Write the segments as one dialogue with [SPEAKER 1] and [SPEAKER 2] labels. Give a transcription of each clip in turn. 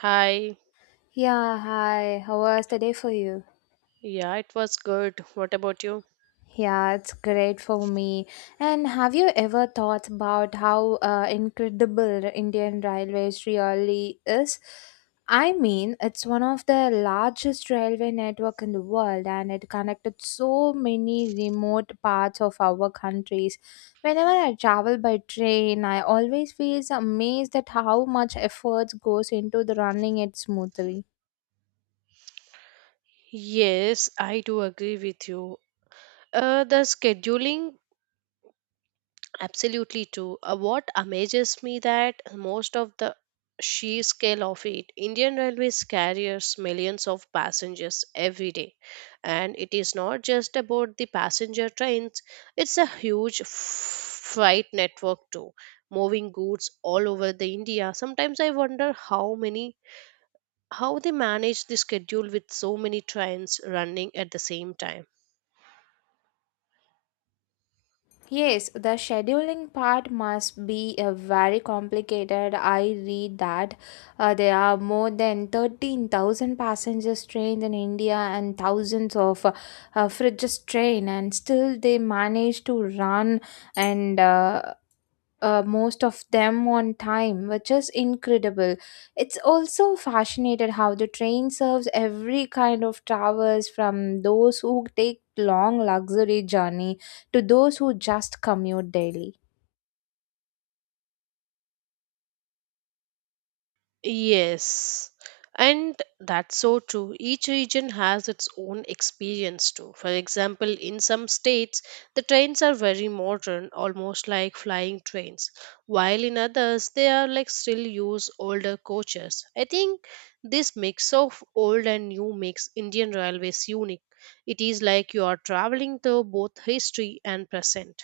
[SPEAKER 1] Hi.
[SPEAKER 2] Yeah, hi. How was the day for you?
[SPEAKER 1] Yeah, it was good. What about you?
[SPEAKER 2] Yeah, it's great for me. And have you ever thought about how incredible the Indian Railways really is? I mean, it's one of the largest railway network in the world and it connected so many remote parts of our countries. Whenever I travel by train, I always feel amazed at how much effort goes into the running it smoothly.
[SPEAKER 1] Yes, I do agree with you. The scheduling, absolutely true. What amazes me that most of the sheer scale of it, Indian Railways carries millions of passengers every day, and it is not just about the passenger trains. It's a huge freight network too, moving goods all over the India. Sometimes I wonder how they manage the schedule with so many trains running at the same time.
[SPEAKER 2] Yes, the scheduling part must be very complicated. I read that there are more than 13,000 passengers trained in India and thousands of fridges train and still they manage to run and most of them on time, which is incredible. It's also fascinated how the train serves every kind of travelers from those who take long luxury journey to those who just commute daily.
[SPEAKER 1] Yes, and that's so true. Each region has its own experience too. For example, in some states, the trains are very modern, almost like flying trains, while in others, they are like still use older coaches. I think this mix of old and new makes Indian Railways unique. It is like you are traveling through both history and present.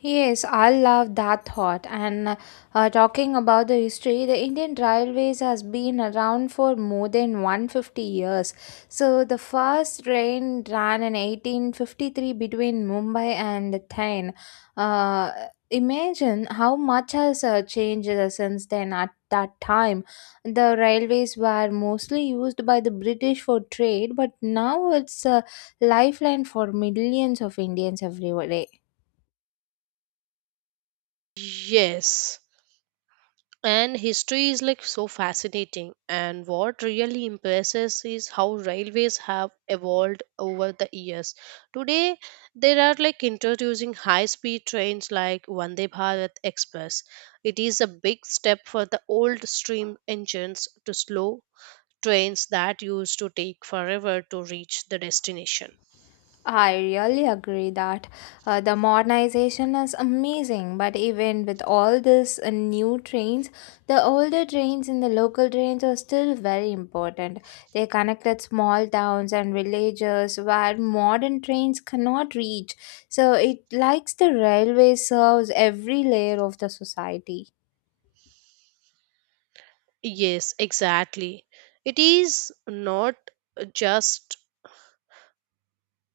[SPEAKER 2] Yes, I love that thought. And talking about the history, the Indian Railways has been around for more than 150 years. So the first train ran in 1853 between Mumbai and Thane. Uh, imagine how much has changed since then. At that time, the railways were mostly used by the British for trade, but now it's a lifeline for millions of Indians everywhere.
[SPEAKER 1] Yes, and history is like so fascinating. And what really impresses is how railways have evolved over the years. Today, they are like introducing high speed trains like Vande Bharat Express. It is a big step for the old steam engines to slow trains that used to take forever to reach the destination.
[SPEAKER 2] I really agree that the modernization is amazing, but even with all this new trains, the older trains and the local trains are still very important. They connected small towns and villages where modern trains cannot reach. So it likes the railway serves every layer of the society.
[SPEAKER 1] Yes, exactly. It is not just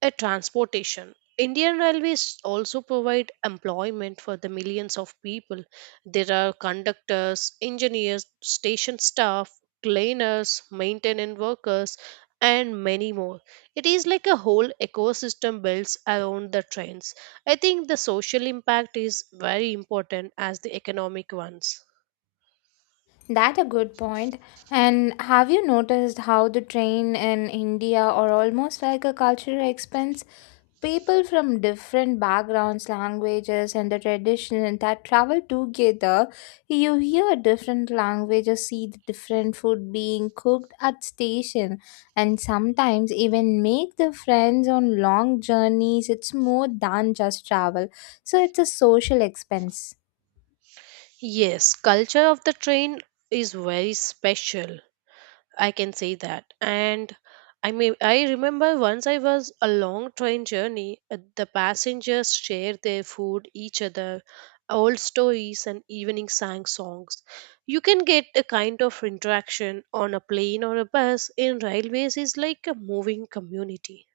[SPEAKER 1] a transportation. Indian Railways also provide employment for the millions of people. There are conductors, engineers, station staff, cleaners, maintenance workers, and many more. It is like a whole ecosystem built around the trains. I think the social impact is very important as the economic ones.
[SPEAKER 2] That a good point. And have you noticed how the train in India are almost like a cultural expense? People from different backgrounds, languages, and the tradition that travel together, you hear different languages, see the different food being cooked at station, and sometimes even make the friends on long journeys. It's more than just travel, so it's a social expense.
[SPEAKER 1] Yes, culture of the train is very special. I can say that. And I mean, I remember once I was a long train journey, the passengers shared their food, each other, old stories, and evening sang songs. You can get a kind of interaction on a plane or a bus. In railways, is like a moving community.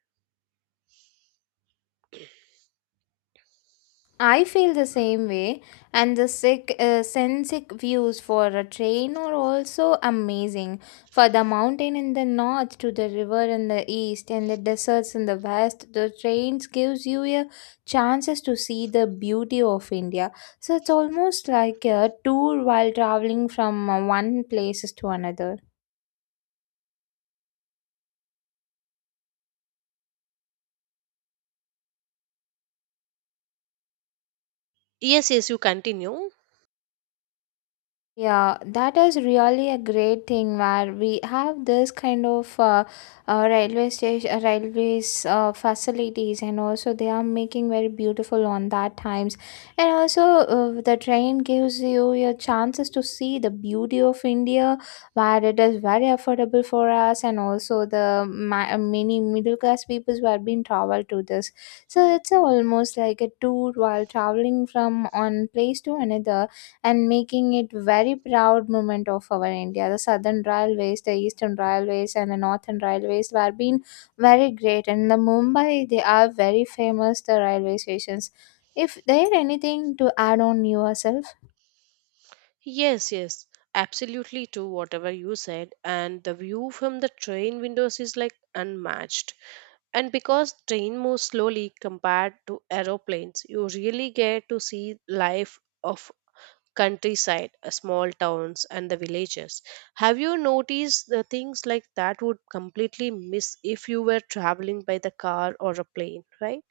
[SPEAKER 2] I feel the same way, and the sick, scenic views for a train are also amazing. For the mountain in the north, to the river in the east, and the deserts in the west, the trains gives you a chances to see the beauty of India. So it's almost like a tour while traveling from one places to another.
[SPEAKER 1] Yes, yes, you continue.
[SPEAKER 2] Yeah, that is really a great thing where we have this kind of railway station, railways facilities, and also they are making very beautiful on that times. And also, the train gives you your chances to see the beauty of India, where it is very affordable for us, and also the many middle class people who have been travel to this. So it's almost like a tour while traveling from one place to another and making it very proud moment of our India. The Southern Railways, the Eastern Railways, and the Northern Railways were being very great. And the Mumbai, they are very famous. The railway stations. If there anything to add on yourself.
[SPEAKER 1] Yes, yes, absolutely true, whatever you said. And the view from the train windows is like unmatched. And because train moves slowly compared to aeroplanes, you really get to see life of countryside, small towns and the villages. Have you noticed the things like that would completely miss if you were traveling by the car or a plane, right?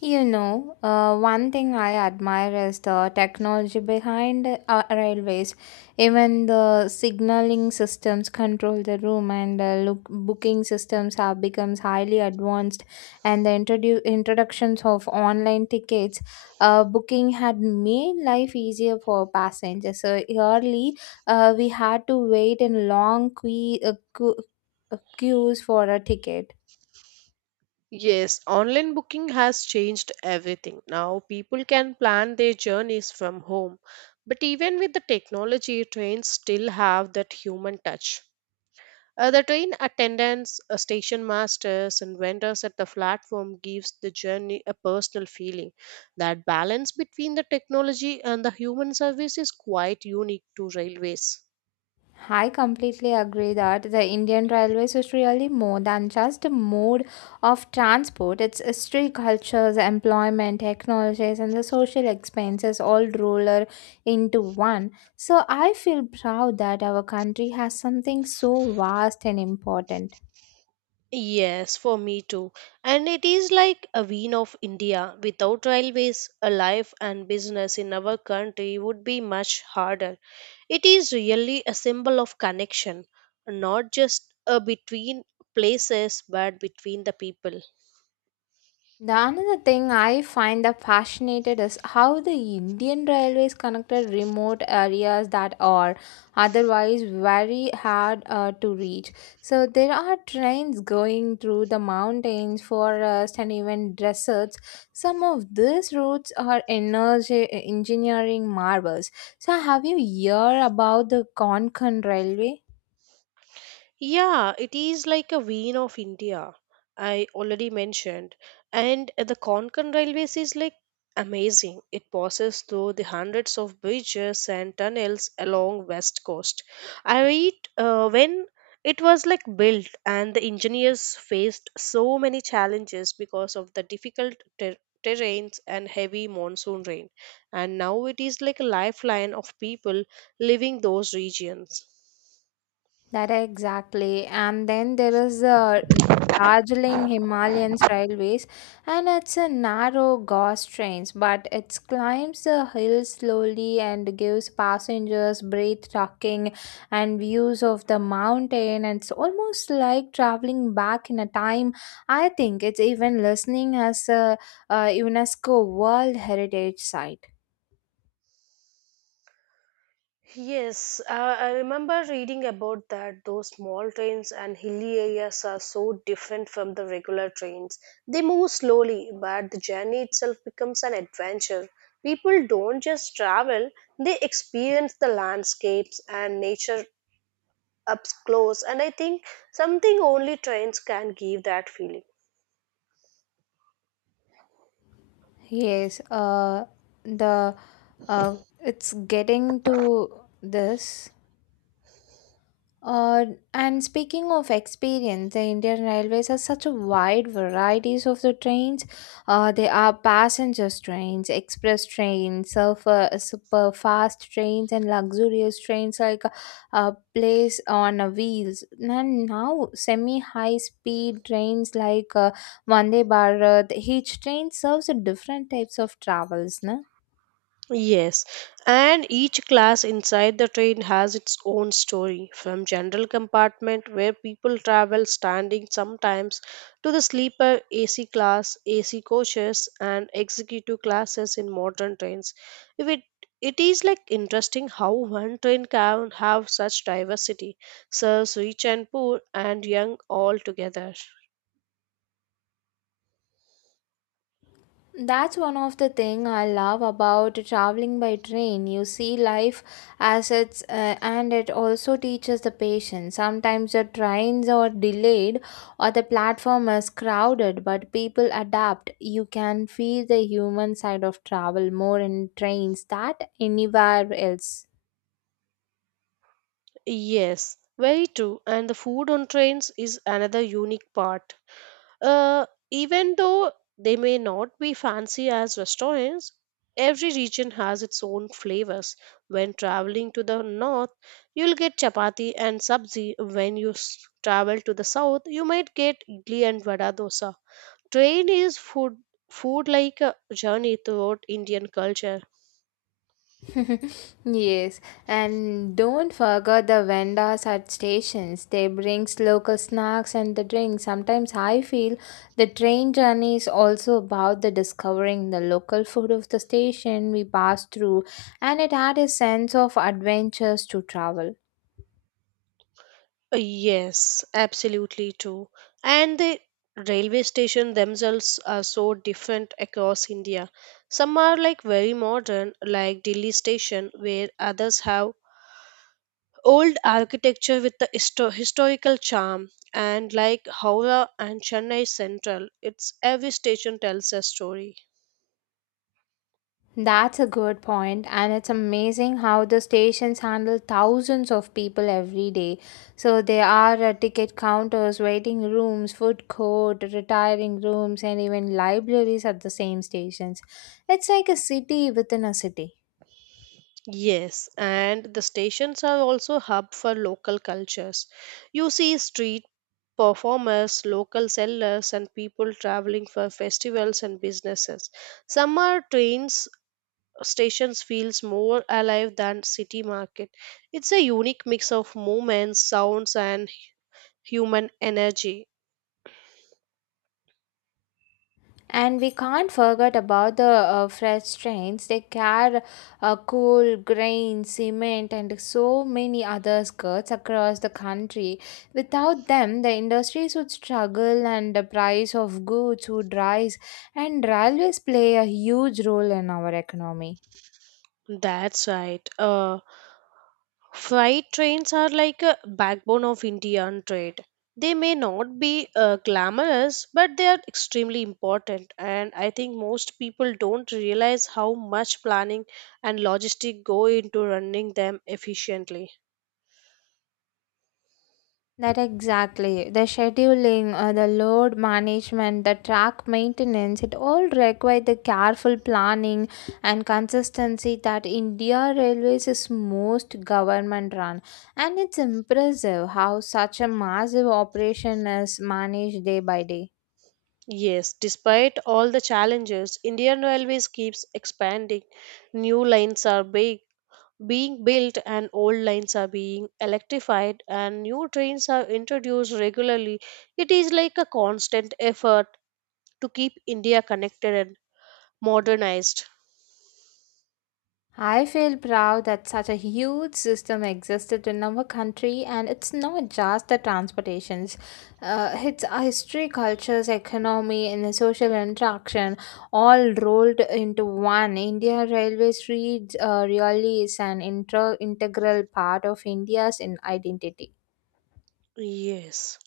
[SPEAKER 2] You know, one thing I admire is the technology behind railways. Even the signaling systems control the room, and look, booking systems have become highly advanced. And the introductions of online tickets, booking had made life easier for passengers. So early, we had to wait in long queues for a ticket.
[SPEAKER 1] Yes, online booking has changed everything. Now people can plan their journeys from home. But even with the technology, trains still have that human touch. The train attendants, station masters, and vendors at the platform gives the journey a personal feeling. That balance between the technology and the human service is quite unique to railways.
[SPEAKER 2] I completely agree that the Indian Railways is really more than just a mode of transport. Its history, cultures, employment, technologies, and the social expenses all roller into one. So I feel proud that our country has something so vast and important.
[SPEAKER 1] Yes, for me too. And it is like a vein of India. Without railways, a life and business in our country would be much harder. It is really a symbol of connection, not just between places, but between the people.
[SPEAKER 2] The another thing I find that fascinated is how the Indian railways connected remote areas that are otherwise very hard to reach. So there are trains going through the mountains, forests, and even deserts. Some of these routes are energy engineering marvels. So have you heard about the Konkan railway?
[SPEAKER 1] Yeah, it is like a vein of India, I already mentioned. And the Konkan Railways is like amazing. It passes through the hundreds of bridges and tunnels along west coast. I read when it was like built and the engineers faced so many challenges because of the difficult terrains and heavy monsoon rain. And now it is like a lifeline of people living those regions.
[SPEAKER 2] That exactly. And then there is the Darjeeling Himalayan Railways, and it's a narrow gauze trains, but it climbs the hill slowly and gives passengers breathtaking and views of the mountain. And it's almost like traveling back in a time. I think it's even listening as a UNESCO World Heritage Site.
[SPEAKER 1] Yes, I remember reading about that. Those small trains and hilly areas are so different from the regular trains. They move slowly, but the journey itself becomes an adventure. People don't just travel, they experience the landscapes and nature up close, and I think something only trains can give that feeling.
[SPEAKER 2] Yes, the it's getting to this. Uh, and speaking of experience, the Indian Railways has such a wide varieties of the trains. There are passenger trains, express trains, super fast trains, and luxurious trains like place on a wheels. And now semi high speed trains like Vande Bharat. Each train serves a different types of travels, na?
[SPEAKER 1] Yes, and each class inside the train has its own story, from general compartment where people travel standing sometimes to the sleeper AC class, AC coaches and executive classes in modern trains. If it it is like interesting how one train can have such diversity, serves rich and poor and young all together.
[SPEAKER 2] That's one of the thing I love about traveling by train. You see life as it's and it also teaches the patience. Sometimes the trains are delayed or the platform is crowded, but people adapt. You can feel the human side of travel more in trains than anywhere else.
[SPEAKER 1] Yes, very true. And the food on trains is another unique part. Uh, even though they may not be fancy as restaurants, every region has its own flavors. When traveling to the north, you'll get chapati and sabzi. When you travel to the south, you might get idli and vada dosa. Train is food like a journey throughout Indian culture.
[SPEAKER 2] Yes, and don't forget the vendors at stations. They brings local snacks and the drinks. Sometimes I feel the train journey is also about the discovering the local food of the station we pass through, and it had a sense of adventures to travel.
[SPEAKER 1] Yes, absolutely true. And the railway station themselves are so different across India. Some are like very modern, like Delhi station, where others have old architecture with the historical charm. And like Howrah and Chennai Central, it's every station tells a story.
[SPEAKER 2] That's a good point, and it's amazing how the stations handle thousands of people every day. So there are ticket counters, waiting rooms, food court, retiring rooms, and even libraries at the same stations. It's like a city within a city.
[SPEAKER 1] Yes, and the stations are also hub for local cultures. You see street performers, local sellers, and people traveling for festivals and businesses. Summer trains stations feels more alive than city market. It's a unique mix of movements, sounds, and human energy.
[SPEAKER 2] And we can't forget about the freight trains. They carry coal, grain, cement, and so many other goods across the country. Without them, the industries would struggle and the price of goods would rise. And railways play a huge role in our economy.
[SPEAKER 1] That's right. Freight trains are like a backbone of Indian trade. They may not be glamorous, but they are extremely important. And I think most people don't realize how much planning and logistic go into running them efficiently.
[SPEAKER 2] That exactly. The scheduling, the load management, the track maintenance, it all require the careful planning and consistency that India Railways is most government run. And it's impressive how such a massive operation is managed day by day.
[SPEAKER 1] Yes, despite all the challenges, Indian Railways keeps expanding. New lines are big, being built and old lines are being electrified and new trains are introduced regularly. It is like a constant effort to keep India connected and modernized.
[SPEAKER 2] I feel proud that such a huge system existed in our country, and it's not just the transportations. It's our history, cultures, economy, and the social interaction all rolled into one. India Railways reads, really is an integral part of India's identity.
[SPEAKER 1] Yes,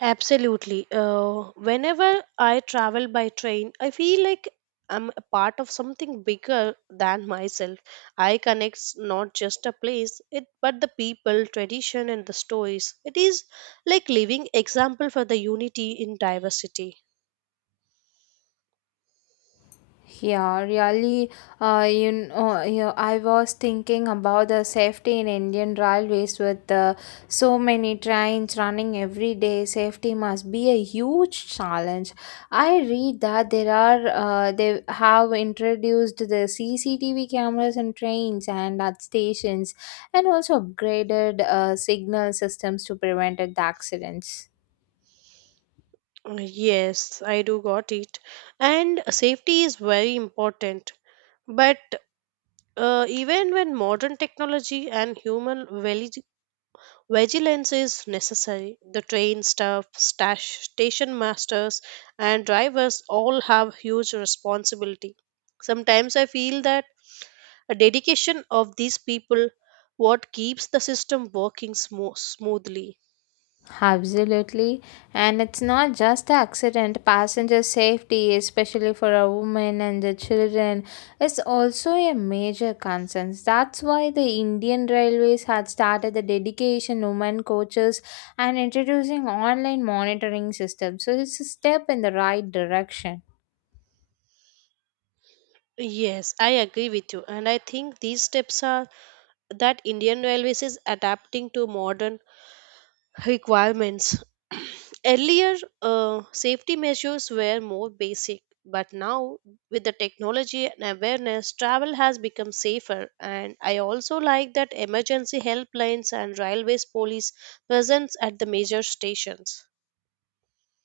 [SPEAKER 1] absolutely. Whenever I travel by train, I feel like I'm a part of something bigger than myself. I connects not just a place, it but the people, tradition, and the stories. It is like living example for the unity in diversity.
[SPEAKER 2] Yeah, really, you know, you I was thinking about the safety in Indian railways with so many trains running every day. Safety must be a huge challenge. I read that there are they have introduced the CCTV cameras in trains and at stations, and also upgraded signal systems to prevent the accidents.
[SPEAKER 1] Yes, I do got it. And safety is very important. But even when modern technology and human vigilance is necessary, the train staff, stash, station masters, and drivers all have huge responsibility. Sometimes I feel that a dedication of these people what keeps the system working smoothly.
[SPEAKER 2] Absolutely. And it's not just the accident. Passenger safety, especially for a woman and the children, is also a major concern. That's why the Indian Railways had started the dedication women coaches and introducing online monitoring system. So it's a step in the right direction.
[SPEAKER 1] Yes, I agree with you, and I think these steps are that Indian Railways is adapting to modern requirements. Earlier, safety measures were more basic, but now with the technology and awareness, travel has become safer. And I also like that emergency helplines and railways police presence at the major stations.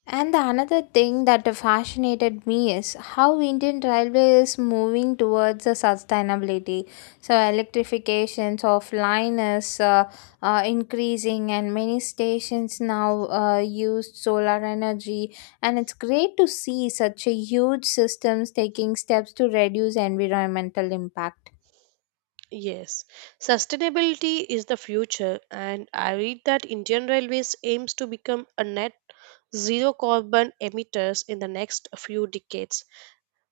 [SPEAKER 2] And the another thing that fascinated me is how Indian Railway is moving towards the sustainability. So electrifications of line is increasing, and many stations now use solar energy. And it's great to see such a huge systems taking steps to reduce environmental impact.
[SPEAKER 1] Yes, sustainability is the future, and I read that Indian Railways aims to become a net zero carbon emitters in the next few decades.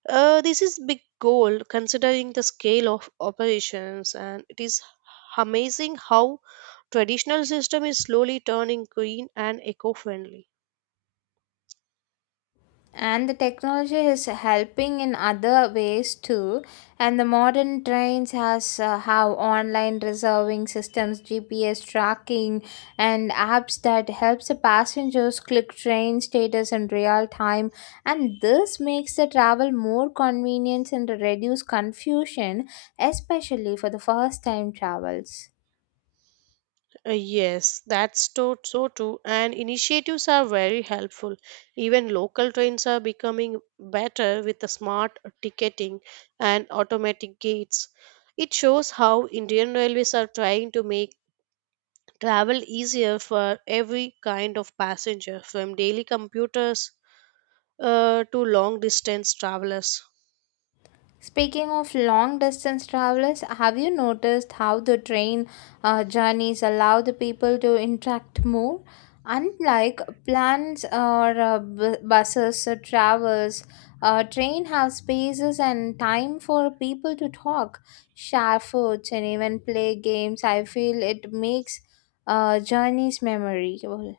[SPEAKER 1] This is big goal considering the scale of operations, and it is amazing how traditional system is slowly turning green and eco-friendly.
[SPEAKER 2] And the technology is helping in other ways too, and the modern trains has have online reserving systems, GPS tracking, and apps that helps the passengers click train status in real time. And this makes the travel more convenient and reduce confusion, especially for the first time travels.
[SPEAKER 1] Yes, that's so too, and initiatives are very helpful. Even local trains are becoming better with the smart ticketing and automatic gates. It shows how Indian Railways are trying to make travel easier for every kind of passenger, from daily computers to long distance travelers.
[SPEAKER 2] Speaking of long distance travelers, have you noticed how the train journeys allow the people to interact more? Unlike plans or buses or travels, train have spaces and time for people to talk, share foods, and even play games. I feel it makes journeys memorable.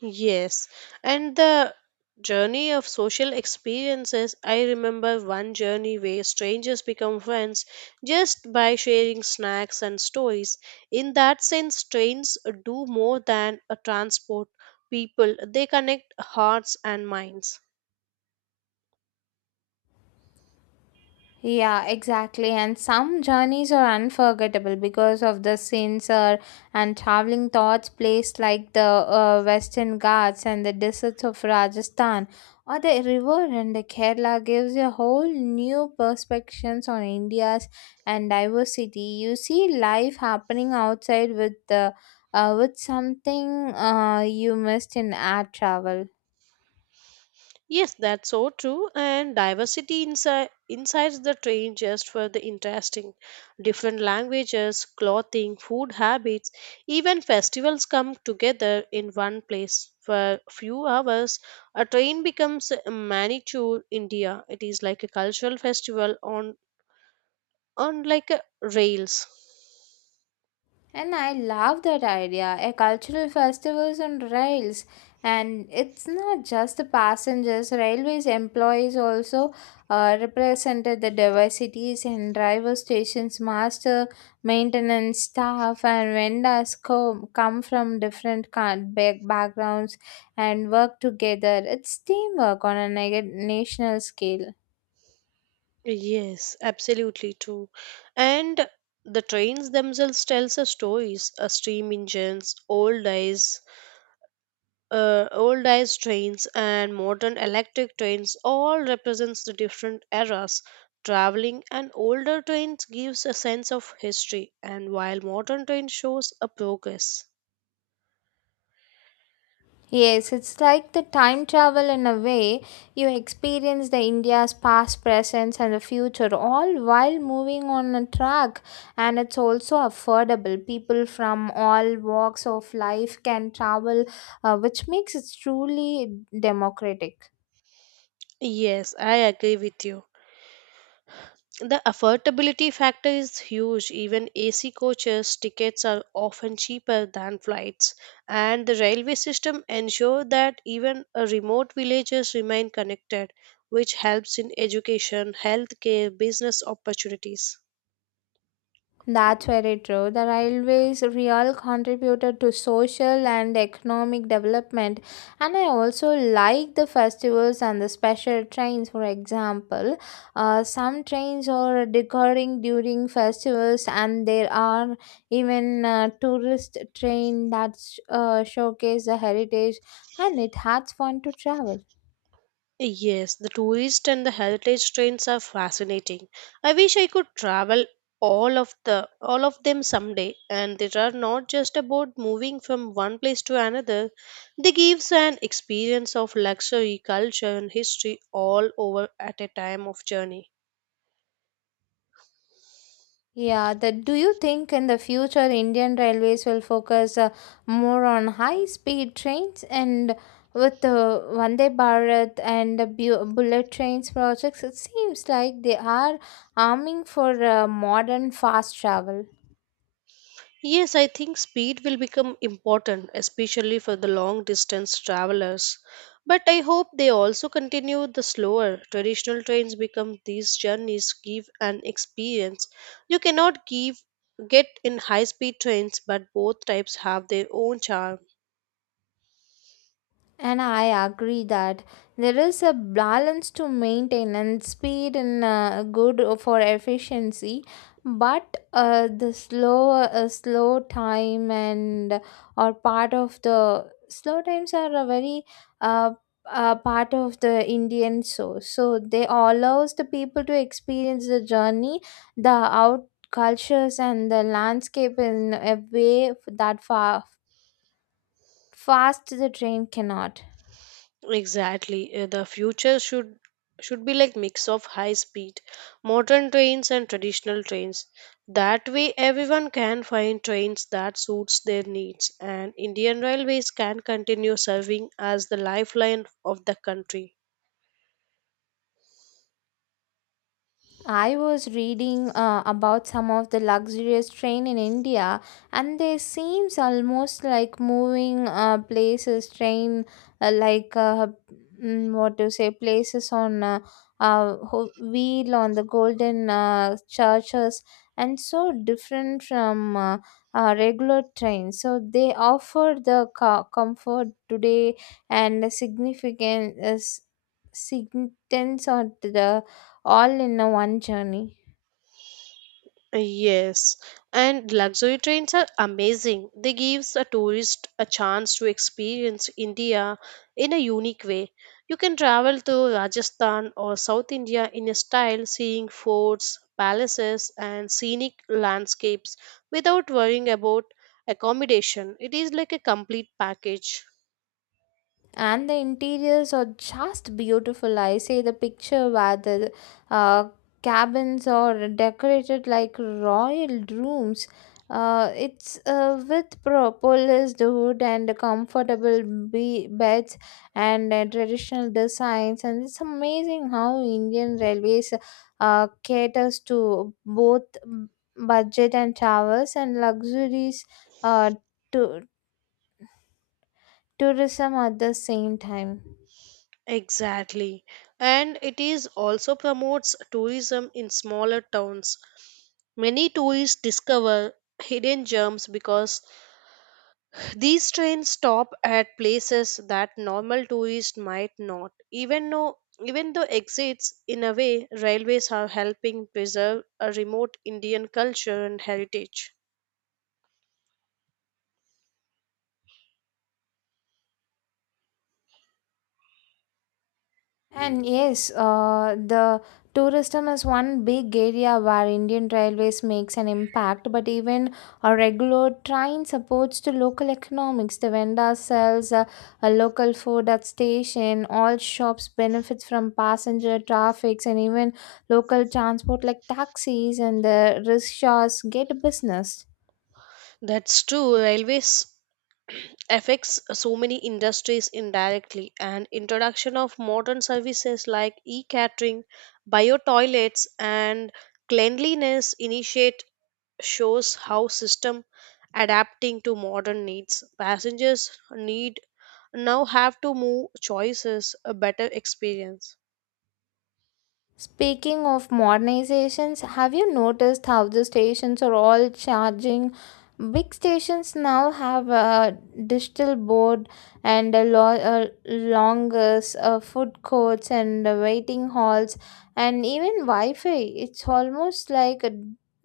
[SPEAKER 1] Yes, and the journey of social experiences. I remember one journey where strangers become friends just by sharing snacks and stories. In that sense, trains do more than a transport people, they connect hearts and minds.
[SPEAKER 2] Yeah, exactly. And some journeys are unforgettable because of the scenes or and traveling thoughts placed like the Western Ghats and the deserts of Rajasthan or the river in the Kerala gives a whole new perspectives on India's and diversity. You see life happening outside with the with something you missed in air travel.
[SPEAKER 1] Yes, that's so true. And diversity inside the train just for the interesting. Different languages, clothing, food habits, even festivals come together in one place. For few hours, a train becomes a miniature India. It is like a cultural festival on like a rails.
[SPEAKER 2] And I love that idea, a cultural festivals on rails. And it's not just the passengers, railways employees also represented the diversities and driver stations, master, maintenance staff, and vendors come from different kind backgrounds and work together. It's teamwork on a national scale.
[SPEAKER 1] Yes, absolutely true. And the trains themselves tells us stories, steam engines, old days, old ice trains and modern electric trains all represents the different eras traveling an older trains gives a sense of history and while modern train shows a progress
[SPEAKER 2] Yes, it's like the time travel in a way. You experience the India's past, present, and the future all while moving on a track, and it's also affordable. People from all walks of life can travel, which makes it truly democratic.
[SPEAKER 1] yes I agree with you. The affordability factor is huge. Even AC coaches tickets are often cheaper than flights, and the railway system ensure that even remote villages remain connected, which helps in education, healthcare, business opportunities.
[SPEAKER 2] That's very true. The railways real contributed to social and economic development and I also like the festivals and the special trains for example. Some trains are recurring during festivals and there are even tourist train that showcase the heritage and it has fun to travel.
[SPEAKER 1] Yes, the tourist and the heritage trains are fascinating. I wish I could travel all of them someday and they are not just about moving from one place to another. They gives an experience of luxury, culture and history all over at a time of journey.
[SPEAKER 2] Yeah, that do you think in the future Indian Railways will focus more on high speed trains and with the Vande Bharat and the bullet trains projects? It seems like they are aiming for modern fast travel.
[SPEAKER 1] Yes, I think speed will become important, especially for the long distance travelers. But I hope they also continue the slower traditional trains become these journeys give an experience you cannot give get in high speed trains but both types have their own charm.
[SPEAKER 2] And I agree that there is a balance to maintain and speed and good for efficiency, but the slow slow time and or part of the slow times are a very uh, part of the Indian so they allows the people to experience the journey, the out cultures and the landscape in a way that far fast the train cannot.
[SPEAKER 1] Exactly. The future should be like mix of high speed, modern trains and traditional trains. That way everyone can find trains that suits their needs and Indian Railways can continue serving as the lifeline of the country.
[SPEAKER 2] I was reading about some of the luxurious train in India, and they seems almost like moving places train like what to say places on wheel on the golden churches and so different from regular trains. So they offer the comfort today and the significant significance on the all in a one journey.
[SPEAKER 1] Yes, and luxury trains are amazing. They gives a tourist a chance to experience India in a unique way. You can travel to Rajasthan or South India in a style seeing forts, palaces and scenic landscapes without worrying about accommodation. It is like a complete package.
[SPEAKER 2] And the interiors are just beautiful. I say the picture where the uh, cabins are decorated like royal rooms. It's with polished wood and comfortable beds and traditional designs. And it's amazing how Indian Railways caters to both budget and travels and luxuries uh, to tourism at the same time.
[SPEAKER 1] Exactly. And it is also promotes tourism in smaller towns. Many tourists discover hidden gems because these trains stop at places that normal tourists might not. Even though exits in a way railways are helping preserve a remote Indian culture and heritage.
[SPEAKER 2] And yes, the tourism is one big area where Indian Railways makes an impact, but even a regular train supports to local economics. The vendor sells a local food at station, all shops benefits from passenger traffics and even local transport like taxis and the rickshaws get business.
[SPEAKER 1] That's true. Railways affects so many industries indirectly and introduction of modern services like e-catering bio toilets and cleanliness initiate shows how system adapting to modern needs passengers need now have to move choices a better experience.
[SPEAKER 2] Speaking of modernizations, have you noticed how the stations are all charging? Big stations now have a digital board and a longest food courts and waiting halls and even Wi-Fi. It's almost like a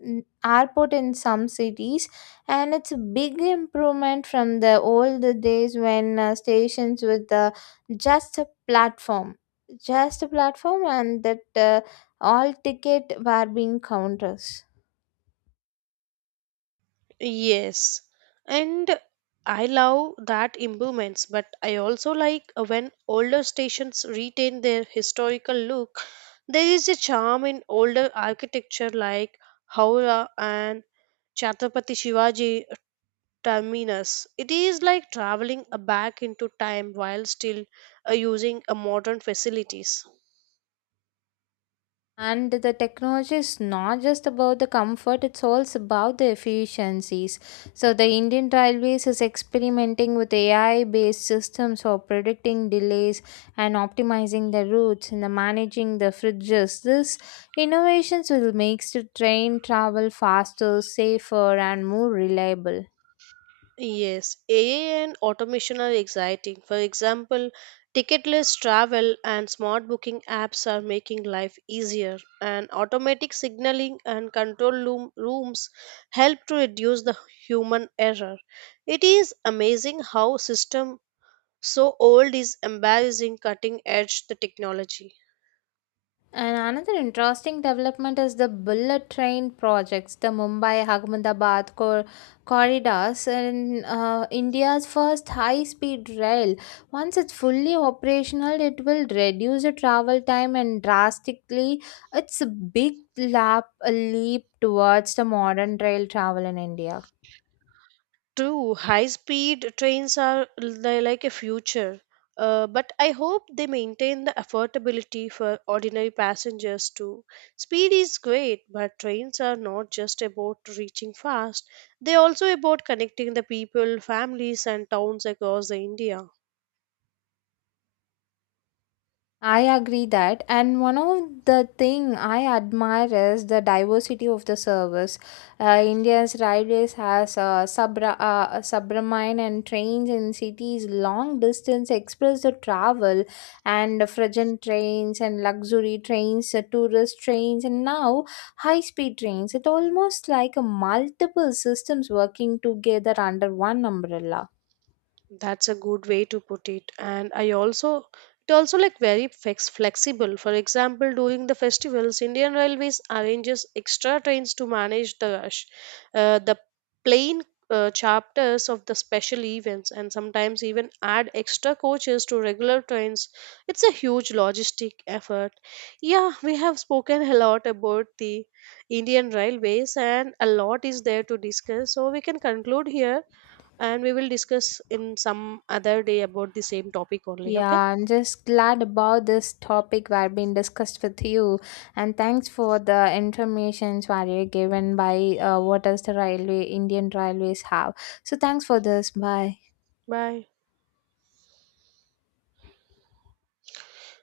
[SPEAKER 2] airport in some cities, and it's a big improvement from the old days when stations with just a platform just a platform and that all ticket were being counters
[SPEAKER 1] Yes, and I love that improvements, but I also like when older stations retain their historical look. There is a charm in older architecture like Howrah and Chhatrapati Shivaji Terminus. It is like traveling back into time while still using modern facilities.
[SPEAKER 2] and the technology is not just about the comfort it's also about the efficiencies so the indian railways is experimenting with AI based systems for predicting delays and optimizing the routes and the managing the fridges These innovations will make the train travel faster safer and more reliable.
[SPEAKER 1] Yes, AI and automation are exciting. For example, ticketless travel and smart booking apps are making life easier, and automatic signaling and control rooms help to reduce the human error. It is amazing how system so old is embarrassing cutting edge the technology.
[SPEAKER 2] And another interesting development is the bullet train projects, the Mumbai Ahmedabad corridors, and India's first high speed rail. Once it's fully operational, it will reduce the travel time and drastically. It's a big lap, a leap towards the modern rail travel in India.
[SPEAKER 1] True, high speed trains are like a future, but I hope they maintain the affordability for ordinary passengers too. Speed is great, but trains are not just about reaching fast, they also about connecting the people, families, and towns across the India.
[SPEAKER 2] I agree that, and one of the thing I admire is the diversity of the service. India's railways has Sabra, Subramine and trains in cities, long distance express the travel, and freight trains and luxury trains, tourist trains, and now high speed trains. It almost like a multiple systems working together under one umbrella.
[SPEAKER 1] That's a good way to put it. And I also, it also like very flexible. For example, during the festivals, Indian Railways arranges extra trains to manage the rush. The plain chapters of the special events and sometimes even add extra coaches to regular trains. It's a huge logistic effort. Yeah, we have spoken a lot about the Indian Railways and a lot is there to discuss. So we can conclude here and we will discuss in some other day about the same topic only
[SPEAKER 2] Yeah,
[SPEAKER 1] okay
[SPEAKER 2] I'm just glad about this topic were being discussed with you, and thanks for the informations were you given by what does the railway Indian railways have. So thanks for this. Bye.
[SPEAKER 1] bye.